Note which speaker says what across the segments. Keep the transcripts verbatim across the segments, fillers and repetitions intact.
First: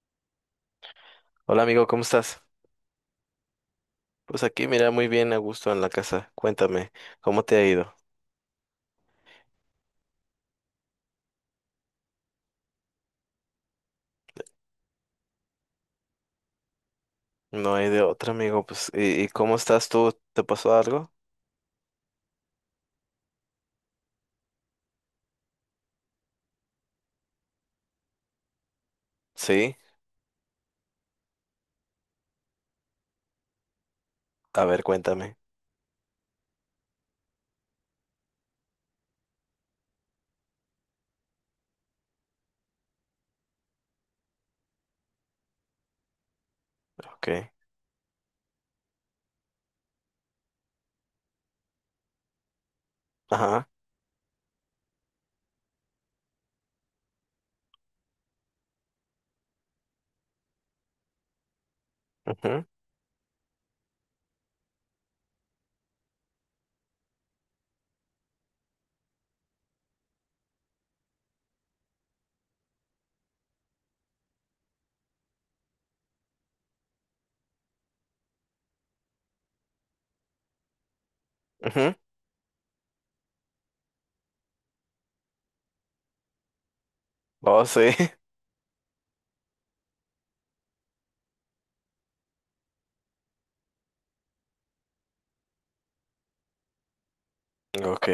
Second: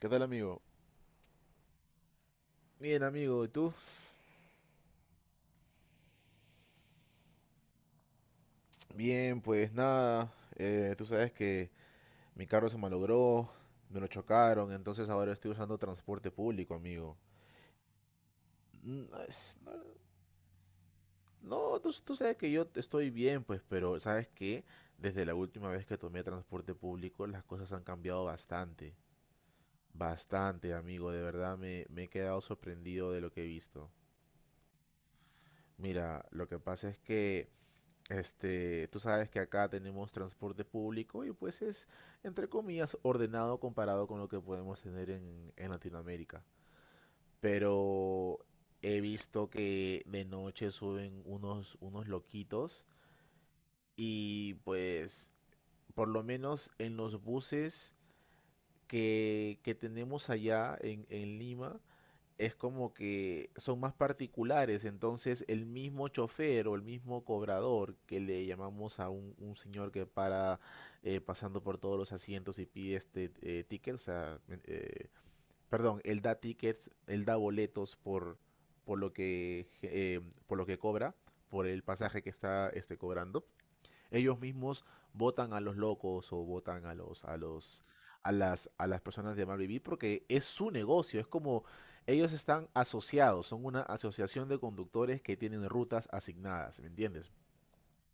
Speaker 1: ¿Qué tal, amigo?
Speaker 2: Hola amigo, ¿cómo estás?
Speaker 1: Bien, amigo, ¿y tú?
Speaker 2: Pues aquí, mira, muy bien, a gusto en la casa. Cuéntame, ¿cómo te ha ido?
Speaker 1: Bien, pues nada, eh, tú sabes que mi carro se malogró, me lo chocaron, entonces ahora estoy usando transporte público, amigo.
Speaker 2: No hay de otra, amigo. Pues,
Speaker 1: Mm,
Speaker 2: ¿y, y
Speaker 1: es-
Speaker 2: cómo estás tú? ¿Te pasó algo?
Speaker 1: No, tú, tú sabes que yo estoy bien, pues, pero ¿sabes qué? Desde la última vez que tomé transporte público, las cosas han cambiado bastante.
Speaker 2: Sí.
Speaker 1: Bastante, amigo, de verdad me, me he quedado sorprendido de lo que he visto.
Speaker 2: A ver, cuéntame.
Speaker 1: Mira, lo que pasa es que Este, tú sabes que acá tenemos transporte público y pues es, entre comillas, ordenado comparado con lo que podemos tener en, en Latinoamérica.
Speaker 2: Ok.
Speaker 1: Pero he visto que de noche suben unos, unos loquitos
Speaker 2: Ajá.
Speaker 1: y pues por lo menos en los buses que, que tenemos allá en, en Lima, es
Speaker 2: Ujú,
Speaker 1: como que son más particulares. Entonces el mismo chofer o el mismo cobrador, que le llamamos a un, un señor que para eh, pasando por todos los asientos y pide este eh, tickets. O sea, eh, perdón, él da tickets, él da boletos por, por lo que eh, por lo que cobra, por el
Speaker 2: ujú.
Speaker 1: pasaje que está este, cobrando, ellos mismos votan a los locos o votan a los a
Speaker 2: Oh,
Speaker 1: los
Speaker 2: sí.
Speaker 1: a las a las personas de mal vivir porque es su negocio. Es como ellos están asociados, son una asociación de conductores que tienen rutas asignadas, ¿me entiendes?
Speaker 2: Ok.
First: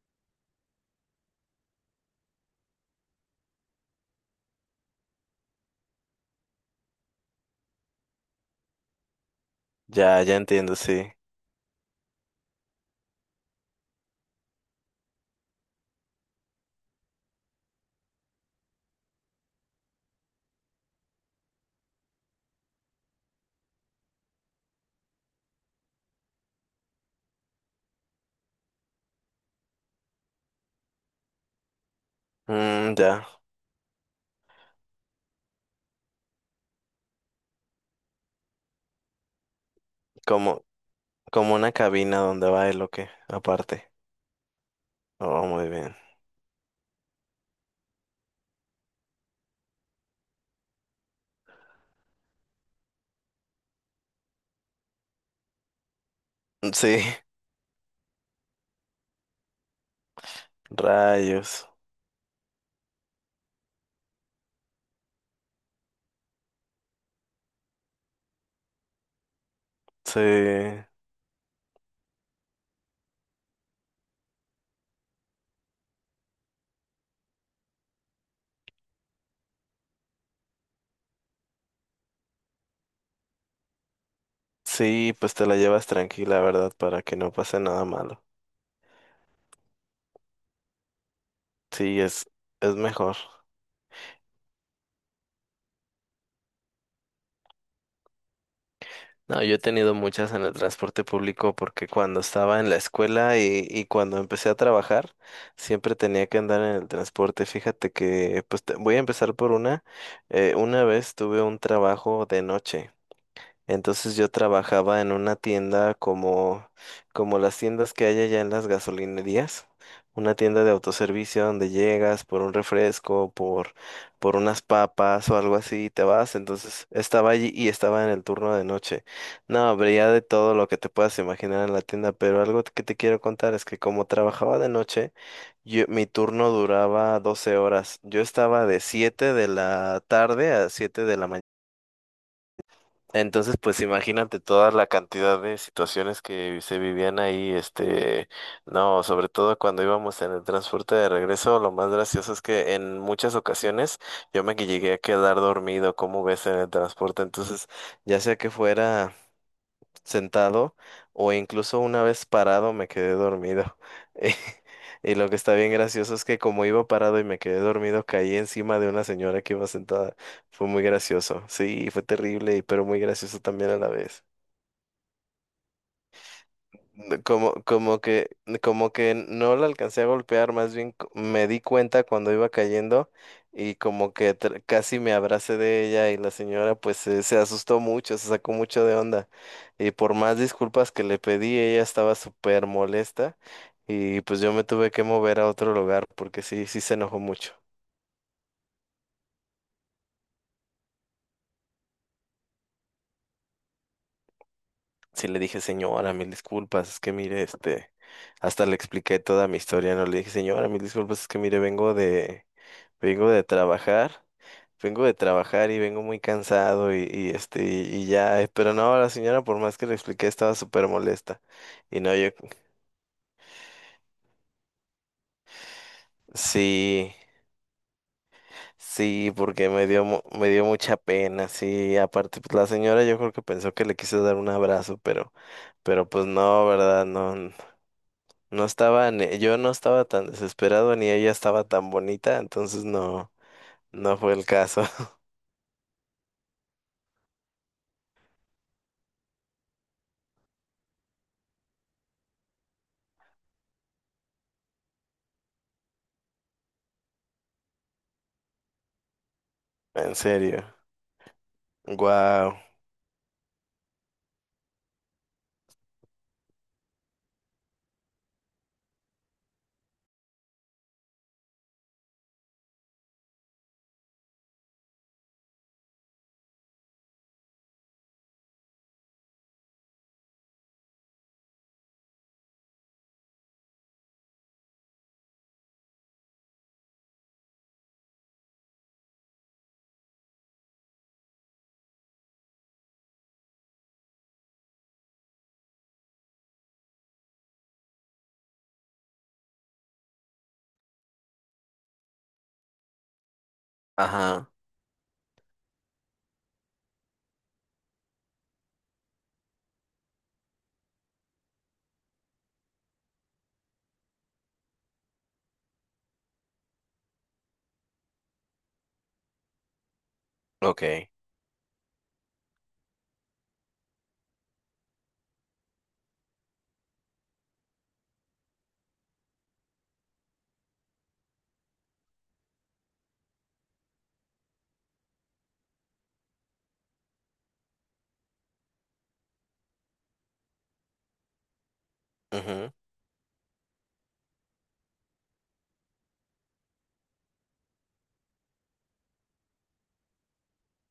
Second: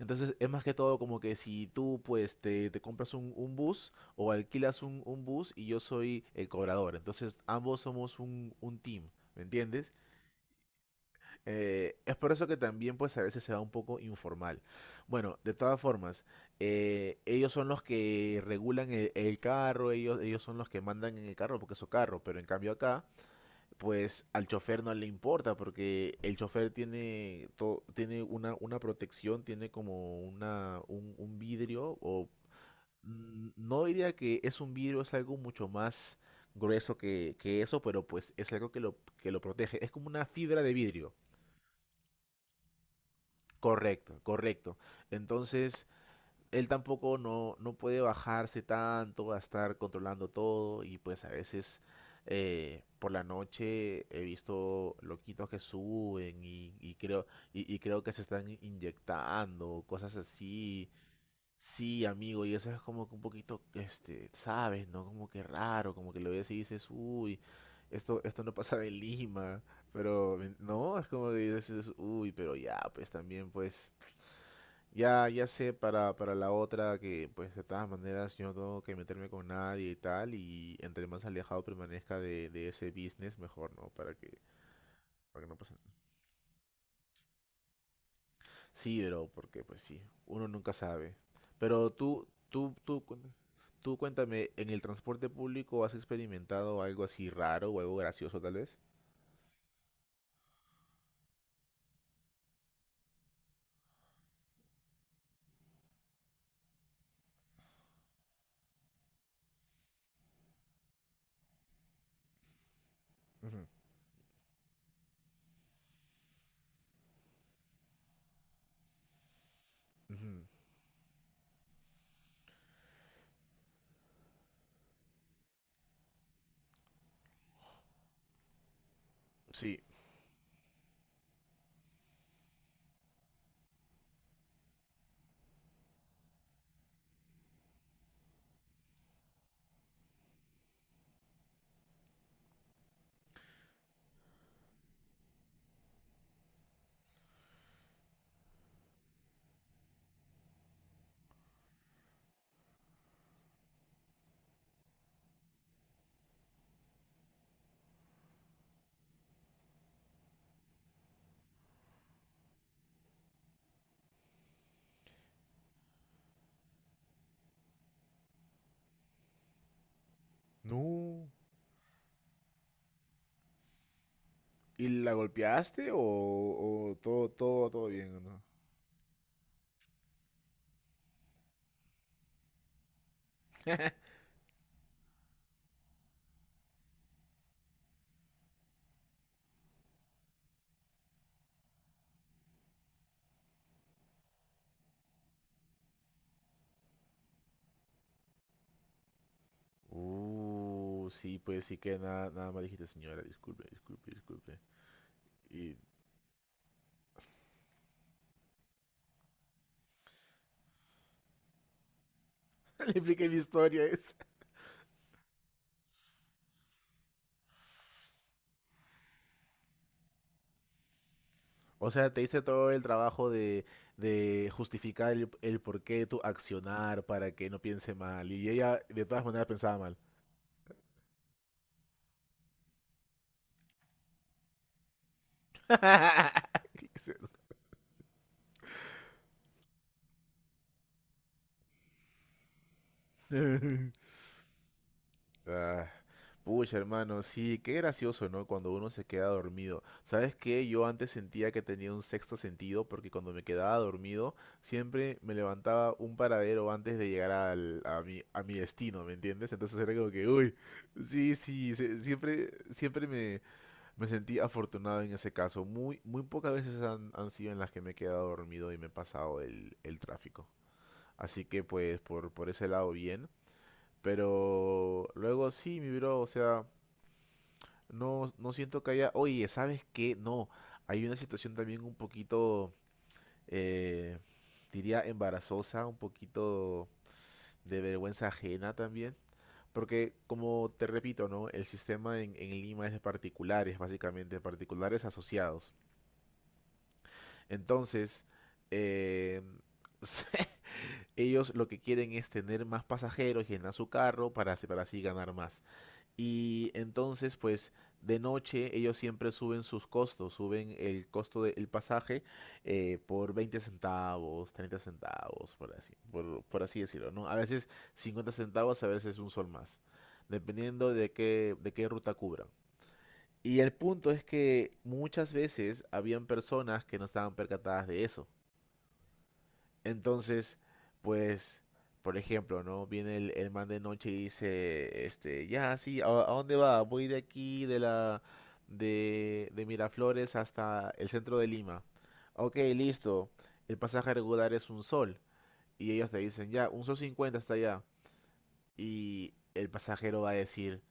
Speaker 1: Entonces es más que todo como que si tú pues te, te compras un, un bus o alquilas un, un bus y yo soy el cobrador, entonces ambos somos un, un team, ¿me entiendes?
Speaker 2: Ya, ya entiendo, sí.
Speaker 1: Eh, es por eso que también pues a veces se da un poco informal. Bueno, de todas formas, eh, ellos son los que regulan el, el carro, ellos, ellos son los que mandan en el carro porque es su carro. Pero en cambio acá pues al chofer no le importa porque el chofer tiene, to- tiene una, una protección, tiene como una, un, un vidrio o
Speaker 2: Mm, ya.
Speaker 1: mm, no diría que es un vidrio, es algo mucho más grueso que, que eso, pero pues es algo que lo, que lo protege, es como una fibra
Speaker 2: Como,
Speaker 1: de vidrio.
Speaker 2: como una cabina donde va el lo que, aparte.
Speaker 1: Correcto, correcto.
Speaker 2: Oh, muy
Speaker 1: Entonces,
Speaker 2: bien.
Speaker 1: él tampoco no, no puede bajarse tanto a estar controlando todo y pues a veces eh, por la noche he visto loquitos que suben
Speaker 2: Mm,
Speaker 1: y, y
Speaker 2: sí.
Speaker 1: creo, y, y creo que se están inyectando, cosas así.
Speaker 2: Rayos.
Speaker 1: Sí, amigo, y eso es como que un poquito, este, sabes, ¿no? Como que raro, como que lo ves y dices, uy, esto, esto no pasa de Lima, pero
Speaker 2: Sí.
Speaker 1: no, es como que dices, uy, pero ya, pues también pues ya, ya sé para, para la otra, que pues de todas maneras yo no tengo que meterme con nadie y tal, y entre más alejado permanezca de, de ese business mejor, ¿no? Para que,
Speaker 2: Sí, pues
Speaker 1: para
Speaker 2: te
Speaker 1: que
Speaker 2: la
Speaker 1: no pase
Speaker 2: llevas
Speaker 1: nada.
Speaker 2: tranquila, ¿verdad? Para que no pase nada malo.
Speaker 1: Sí, pero porque pues sí, uno nunca sabe. Pero
Speaker 2: Sí,
Speaker 1: tú,
Speaker 2: es,
Speaker 1: tú,
Speaker 2: es
Speaker 1: tú,
Speaker 2: mejor.
Speaker 1: cuen- tú cuéntame, ¿en el transporte público has experimentado algo así raro o algo gracioso tal vez?
Speaker 2: No, yo he tenido muchas en el transporte público porque cuando estaba en la escuela y, y cuando empecé a trabajar, siempre tenía que andar en el transporte. Fíjate que, pues te- voy a empezar por una. Eh, una vez tuve un trabajo de noche.
Speaker 1: Ujú,
Speaker 2: Entonces yo trabajaba en una tienda como, como las tiendas que hay allá en las gasolinerías,
Speaker 1: ujú.
Speaker 2: una tienda de autoservicio donde llegas por un refresco, por, por unas papas o algo así y te vas. Entonces estaba allí y estaba en el turno de noche. No,
Speaker 1: Sí.
Speaker 2: habría de todo lo que te puedas imaginar en la tienda, pero algo que te quiero contar es que como trabajaba de noche, yo- mi turno duraba doce horas. Yo estaba de siete de la tarde a siete de la mañana. Entonces, pues imagínate toda la cantidad de situaciones que se vivían ahí, este, no, sobre todo cuando íbamos en el transporte de regreso, lo más gracioso es que en muchas ocasiones yo me que llegué a quedar dormido, como ves, en el transporte, entonces, ya sea que fuera sentado o incluso una vez parado me quedé dormido. Y lo que está bien gracioso es que como iba parado y me quedé dormido, caí encima de una señora que iba sentada. Fue muy
Speaker 1: No.
Speaker 2: gracioso. Sí, fue terrible, pero muy gracioso también a la vez.
Speaker 1: ¿Y la golpeaste o, o
Speaker 2: No,
Speaker 1: todo,
Speaker 2: Como,
Speaker 1: todo, todo
Speaker 2: como
Speaker 1: bien, o
Speaker 2: que,
Speaker 1: no?
Speaker 2: como que no la alcancé a golpear, más bien co- me di cuenta cuando iba cayendo y como que tr- casi me abracé de ella y la señora pues se, se asustó mucho, se sacó mucho de onda y por más disculpas que le pedí, ella estaba súper molesta y pues yo me tuve que mover a otro lugar porque sí, sí se enojó mucho.
Speaker 1: Uh, sí, pues sí, que nada, nada más dijiste, señora, disculpe, disculpe, disculpe.
Speaker 2: Sí le dije,
Speaker 1: Y
Speaker 2: señora, mil disculpas, es que mire, este, hasta le expliqué toda mi historia, no le dije, señora, mil disculpas, es que mire, vengo de
Speaker 1: le expliqué
Speaker 2: vengo
Speaker 1: mi
Speaker 2: de
Speaker 1: historia esa.
Speaker 2: trabajar, vengo de trabajar y vengo muy cansado y, y, este y, y ya, eh, pero no, la señora por más que le expliqué estaba súper molesta.
Speaker 1: O
Speaker 2: Y
Speaker 1: sea,
Speaker 2: no,
Speaker 1: te
Speaker 2: yo
Speaker 1: hice todo el trabajo de, de justificar el, el porqué de tu accionar
Speaker 2: sí,
Speaker 1: para que no piense mal. Y ella de todas
Speaker 2: sí,
Speaker 1: maneras
Speaker 2: porque
Speaker 1: pensaba
Speaker 2: me
Speaker 1: mal.
Speaker 2: dio mu- me dio mucha pena, sí, aparte pues la señora yo creo que pensó que le quise dar un abrazo, pero pero pues no, ¿verdad? No n- no estaba ni- yo no estaba tan desesperado ni ella estaba tan bonita, entonces no no fue el caso.
Speaker 1: Ah, pucha, hermano, sí, qué gracioso, ¿no? Cuando uno se queda dormido. ¿Sabes qué? Yo antes sentía que tenía un sexto sentido porque cuando me quedaba dormido siempre me levantaba un paradero antes de llegar al, a mi, a mi destino, ¿me entiendes? Entonces era como
Speaker 2: En
Speaker 1: que, uy,
Speaker 2: serio.
Speaker 1: sí, sí, se- siempre,
Speaker 2: Wow.
Speaker 1: siempre me, me sentí afortunado en ese caso. Muy, muy pocas veces han, han sido en las que me he quedado dormido y me he pasado el, el tráfico. Así que pues por, por ese lado bien. Pero luego sí, mi bro, o sea... No, no siento que haya. Oye, ¿sabes qué? No. Hay una situación también un poquito, eh, diría, embarazosa, un poquito de vergüenza ajena también. Porque, como te repito, ¿no? El sistema en, en Lima es de particulares, básicamente, de particulares asociados. Entonces, eh, ellos lo que quieren es tener más pasajeros, llenar su carro
Speaker 2: Ajá.
Speaker 1: para, así- para así ganar más. Y entonces, pues de noche ellos siempre suben sus costos, suben el costo del pasaje eh, por veinte centavos, treinta centavos, por así, por, por así decirlo, ¿no? A veces cincuenta centavos, a veces un sol más, dependiendo de
Speaker 2: Okay.
Speaker 1: qué, de qué ruta cubran. Y el punto es que muchas veces habían personas que no estaban percatadas de eso. Entonces, pues, por ejemplo, ¿no? Viene el, el man de noche y dice, este, ya, sí, ¿a, a dónde va? Voy de aquí, de la, de, de Miraflores hasta el centro de Lima. Ok,
Speaker 2: Ujú.
Speaker 1: listo. El pasaje regular es un sol. Y ellos te dicen, ya, un sol cincuenta hasta allá. Y el pasajero va a decir,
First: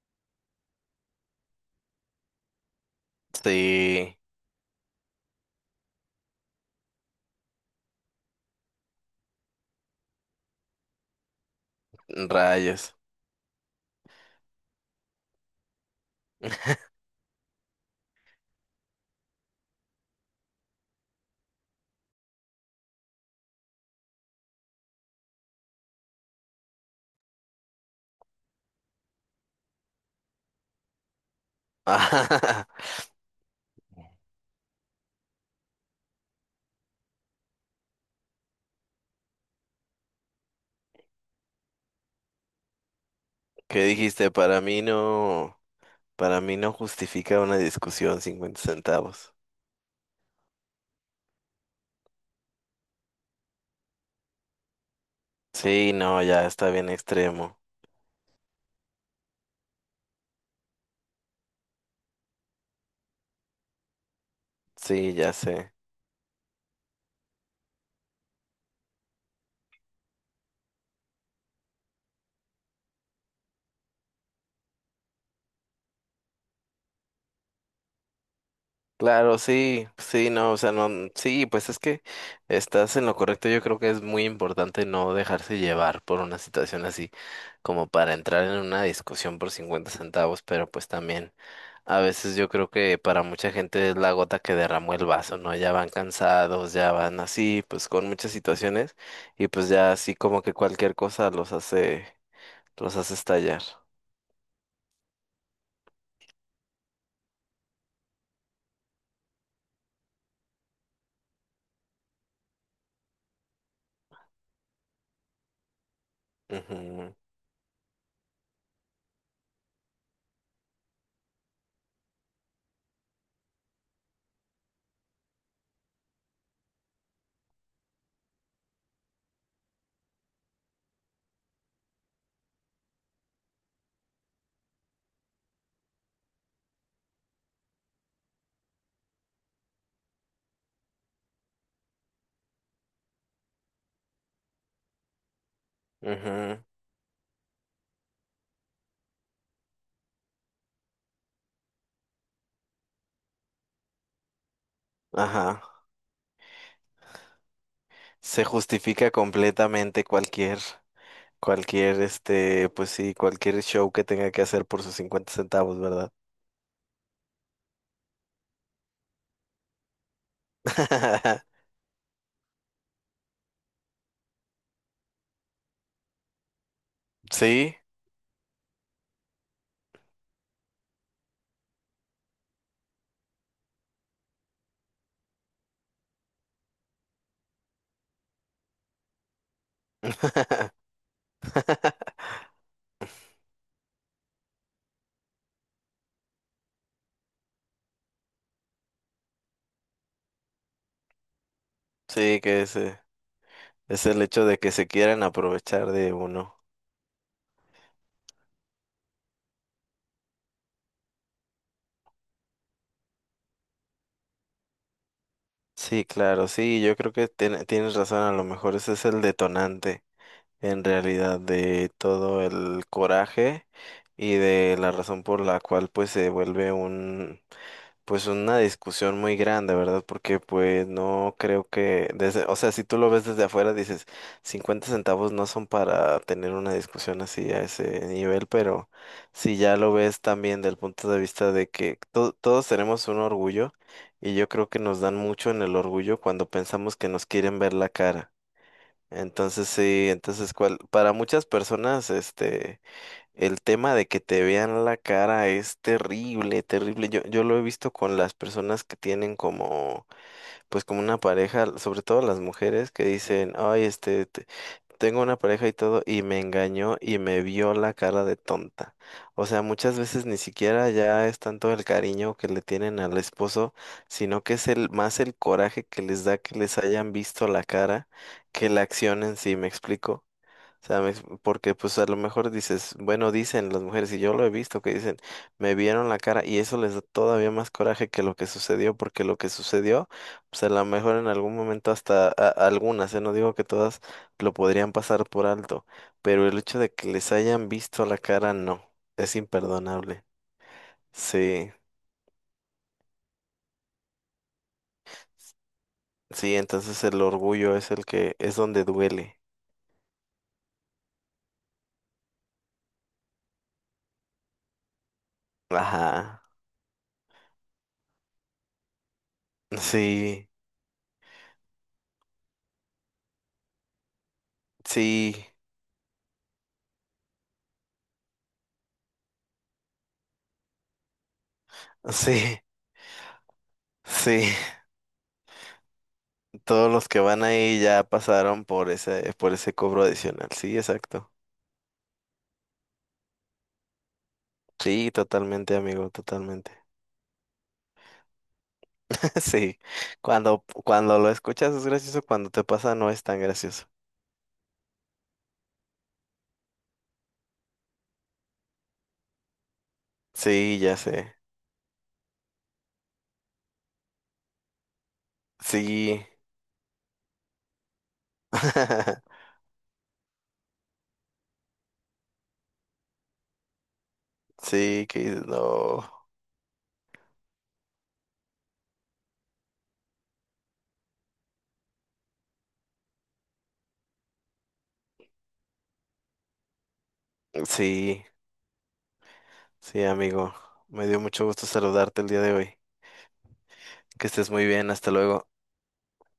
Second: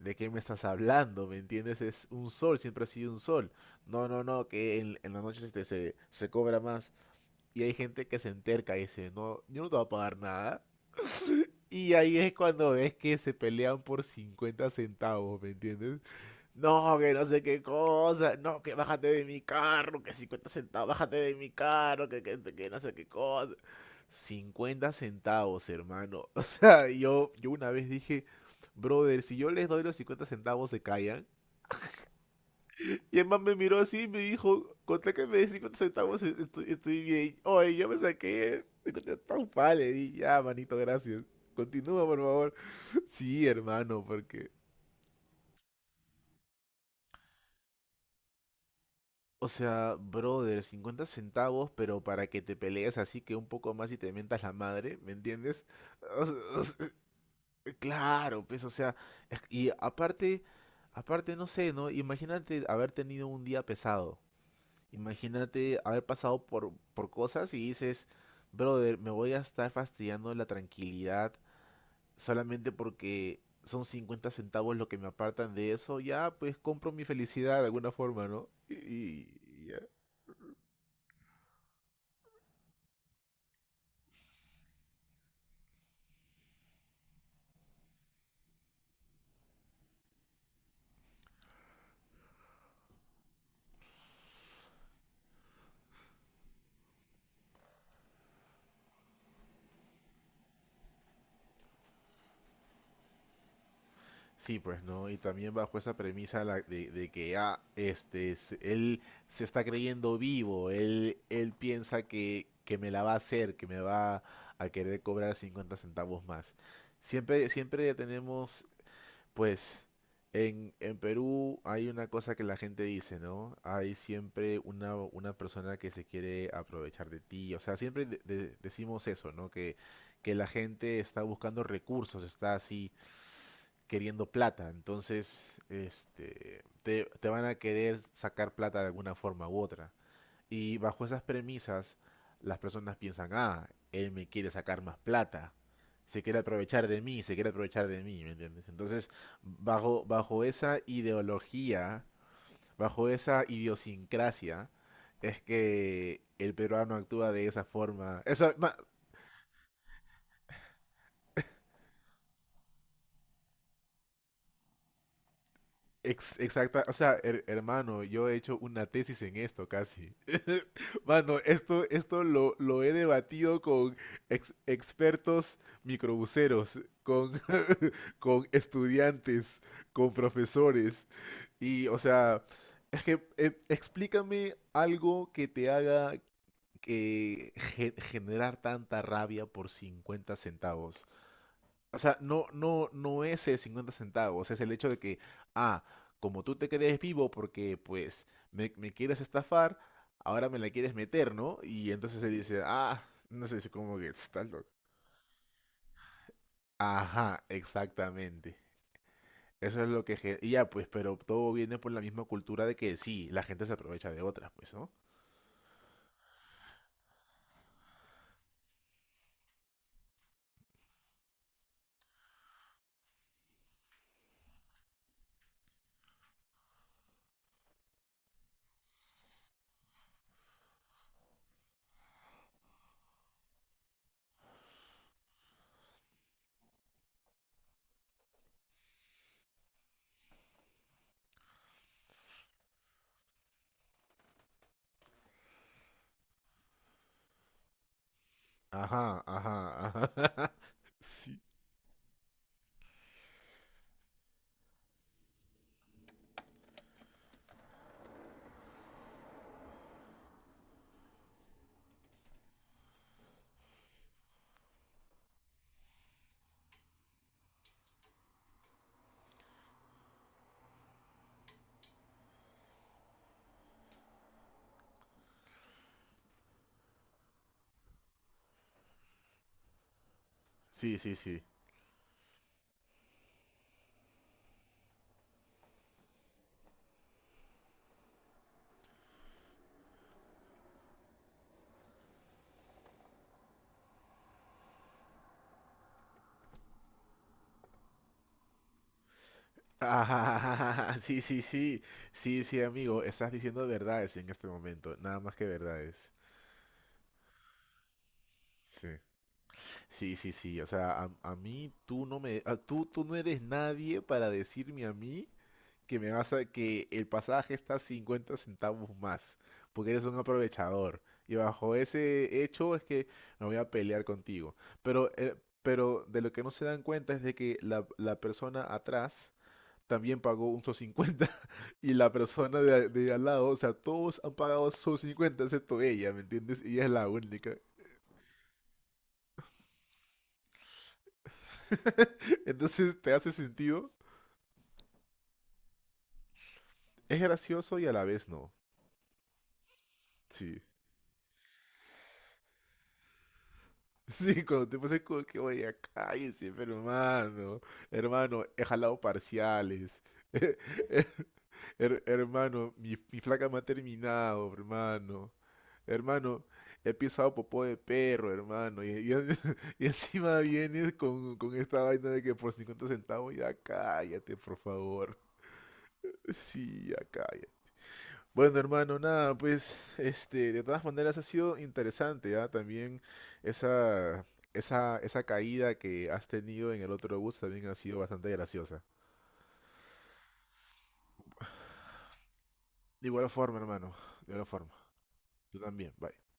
Speaker 1: ¿de qué me estás hablando? ¿Me entiendes? Es un sol, siempre ha sido un sol. No,
Speaker 2: Sí,
Speaker 1: no, no, que en, en la noche este, se, se cobra más. Y hay gente que se enterca y dice, no, yo no te voy a pagar nada. Y ahí es cuando
Speaker 2: rayos.
Speaker 1: ves que se pelean por cincuenta centavos, ¿me entiendes? No, que no sé qué cosa, no, que bájate de mi carro, que cincuenta centavos, bájate de mi carro, que, que, que no sé qué cosa. Cincuenta centavos, hermano. O sea, yo, yo una vez dije, brother, si yo les doy los cincuenta centavos se callan. Y el man me miró así y me dijo, contra que me des cincuenta centavos e-, estoy, estoy bien. Oye, yo me saqué tan centavos, le di, ya, manito, gracias. Continúa, por favor. Sí,
Speaker 2: ¿Qué
Speaker 1: hermano,
Speaker 2: dijiste?
Speaker 1: porque...
Speaker 2: Para mí no, para mí no justifica una discusión cincuenta centavos.
Speaker 1: O sea, brother, cincuenta centavos, pero para que te pelees así, que un poco más y te mientas la madre, ¿me entiendes?
Speaker 2: Sí, no,
Speaker 1: O s-
Speaker 2: ya
Speaker 1: o
Speaker 2: está bien
Speaker 1: s-
Speaker 2: extremo.
Speaker 1: claro, pues, o sea, es- y aparte, aparte, no sé, ¿no? Imagínate haber tenido un día pesado.
Speaker 2: Sí, ya sé.
Speaker 1: Imagínate haber pasado por, por cosas y dices, brother, me voy a estar fastidiando la tranquilidad solamente porque son cincuenta centavos lo que me apartan de eso. Ya, pues compro mi felicidad de alguna forma, ¿no? Y, y-
Speaker 2: Claro,
Speaker 1: y ya.
Speaker 2: sí, sí, no, o sea, no, sí, pues es que estás en lo correcto. Yo creo que es muy importante no dejarse llevar por una situación así, como para entrar en una discusión por cincuenta centavos, pero pues también. A veces yo creo que para mucha gente es la gota que derramó el vaso, ¿no? Ya van cansados, ya van así, pues con muchas situaciones y pues ya así como que cualquier cosa los hace, los hace, estallar.
Speaker 1: Sí, pues, ¿no? Y también bajo esa premisa la- de, de que, ah, este, se- él se está creyendo vivo, él, él piensa que, que me la va a hacer, que me va a querer cobrar cincuenta centavos más. Siempre, siempre tenemos. Pues en, en Perú hay una cosa que la gente dice, ¿no? Hay siempre una, una persona que se quiere aprovechar de ti. O sea, siempre de- de- decimos eso, ¿no? Que, que la gente está buscando recursos, está así queriendo plata. Entonces, este, te, te van a querer sacar plata de alguna forma u otra. Y bajo esas premisas, las personas piensan, ah, él me quiere sacar más plata,
Speaker 2: Ujú,
Speaker 1: se quiere
Speaker 2: ujú,
Speaker 1: aprovechar de mí, se quiere aprovechar de mí, ¿me entiendes? Entonces, bajo, bajo esa ideología, bajo esa idiosincrasia, es
Speaker 2: ajá.
Speaker 1: que el peruano actúa de esa forma.
Speaker 2: Se
Speaker 1: Esa, ma-
Speaker 2: justifica completamente cualquier, cualquier, este, pues sí, cualquier show que tenga que hacer por sus cincuenta centavos, ¿verdad?
Speaker 1: ex- exacta, o sea, her- hermano, yo he hecho una tesis en esto casi. Mano, esto, esto lo, lo he debatido con ex- expertos microbuseros, con,
Speaker 2: Sí.
Speaker 1: con estudiantes, con profesores. Y, o sea, es que eh, explícame algo que te haga que ge- generar tanta rabia por cincuenta centavos. O sea, no, no, no es el cincuenta centavos, es el hecho de que, ah, como tú te crees vivo porque pues me, me quieres estafar, ahora me la quieres meter, ¿no? Y entonces él
Speaker 2: Sí,
Speaker 1: dice,
Speaker 2: que es, eh,
Speaker 1: ah, no sé, es como
Speaker 2: es
Speaker 1: que
Speaker 2: el
Speaker 1: está
Speaker 2: hecho de
Speaker 1: loco.
Speaker 2: que se quieran aprovechar de uno.
Speaker 1: Ajá, exactamente. Eso es lo que... gen- Y ya, pues, pero todo viene por la misma cultura de que sí, la gente se aprovecha de otras, pues, ¿no?
Speaker 2: Sí, claro, sí, yo creo que tiene- tienes razón, a lo mejor ese es el detonante en realidad de todo el coraje y de la razón por la cual pues se vuelve un pues una discusión muy grande, ¿verdad? Porque pues no creo que, desde, o sea, si tú lo ves desde afuera, dices, cincuenta centavos no son para tener una discusión así a ese nivel, pero si ya lo ves también del punto de vista de que to- todos tenemos un orgullo y yo creo que nos dan mucho en el orgullo cuando pensamos que nos quieren ver la cara.
Speaker 1: Ajá,
Speaker 2: Entonces
Speaker 1: ajá,
Speaker 2: sí,
Speaker 1: ajá.
Speaker 2: entonces cual, para
Speaker 1: Sí,
Speaker 2: muchas personas, este... El tema de que te vean la cara es terrible, terrible. Yo, yo lo he visto con las personas que tienen como, pues como una pareja, sobre todo las mujeres que dicen, ay, este, te- tengo una pareja y todo, y me engañó y me vio la cara de tonta. O sea, muchas veces ni siquiera ya es tanto el cariño que le tienen al esposo, sino que es el, más el coraje que les da que les hayan visto la cara que la acción en sí, ¿me explico?
Speaker 1: sí,
Speaker 2: Sea, me
Speaker 1: sí,
Speaker 2: ex-
Speaker 1: sí.
Speaker 2: porque pues a lo mejor dices, bueno, dicen las mujeres, y yo lo he visto que dicen, me vieron la cara, y eso les da todavía más coraje que lo que sucedió, porque lo que sucedió, pues a lo mejor en algún momento hasta a- algunas, eh, no digo que todas lo podrían pasar por alto, pero el hecho de que les hayan visto la cara, no, es imperdonable.
Speaker 1: Ajá, sí, sí,
Speaker 2: Sí,
Speaker 1: sí. Sí, sí, amigo, estás diciendo verdades en este momento, nada más que verdades.
Speaker 2: sí, entonces el orgullo es el que es donde
Speaker 1: Sí.
Speaker 2: duele.
Speaker 1: Sí, sí, sí, o sea, a, a mí tú no me... a- tú, tú no eres nadie para decirme a mí que me vas
Speaker 2: Ajá.
Speaker 1: a, que el pasaje está cincuenta centavos más, porque eres un
Speaker 2: Sí,
Speaker 1: aprovechador. Y bajo ese hecho es que me voy a pelear contigo. Pero, eh,
Speaker 2: sí,
Speaker 1: pero de lo que no se dan cuenta es de que la, la persona atrás también pagó un sol cincuenta y la
Speaker 2: sí,
Speaker 1: persona de, a- de al lado, o sea, todos han
Speaker 2: sí.
Speaker 1: pagado sol cincuenta excepto ella, ¿me entiendes? Y ella es
Speaker 2: Todos los
Speaker 1: la
Speaker 2: que van
Speaker 1: única.
Speaker 2: ahí ya pasaron por ese, por ese cobro adicional. Sí, exacto.
Speaker 1: Entonces, ¿te hace sentido?
Speaker 2: Sí, totalmente, amigo, totalmente.
Speaker 1: Es gracioso y a la vez no.
Speaker 2: Sí.
Speaker 1: Sí.
Speaker 2: Cuando, cuando lo escuchas es gracioso, cuando te pasa no es tan gracioso.
Speaker 1: Sí, cuando te pasas como que, oye, ya cállense, pero hermano, hermano, he jalado parciales.
Speaker 2: Sí, ya sé.
Speaker 1: Her- hermano, mi, mi flaca me ha terminado, hermano.
Speaker 2: Sí.
Speaker 1: Hermano, he pisado popó de perro, hermano. Y, y- y encima vienes con, con esta vaina de que por cincuenta centavos, ya cállate, por
Speaker 2: Sí,
Speaker 1: favor.
Speaker 2: que no.
Speaker 1: Sí, ya cállate. Bueno, hermano, nada, pues, este, de todas maneras ha sido interesante, ¿ah? También esa, esa, esa caída que has tenido en el otro bus también ha sido
Speaker 2: Sí,
Speaker 1: bastante graciosa.
Speaker 2: sí, amigo. Me dio mucho gusto saludarte el día de hoy.
Speaker 1: De igual forma, hermano,
Speaker 2: Que
Speaker 1: de igual
Speaker 2: estés muy
Speaker 1: forma.
Speaker 2: bien, hasta luego.
Speaker 1: Tú también, bye.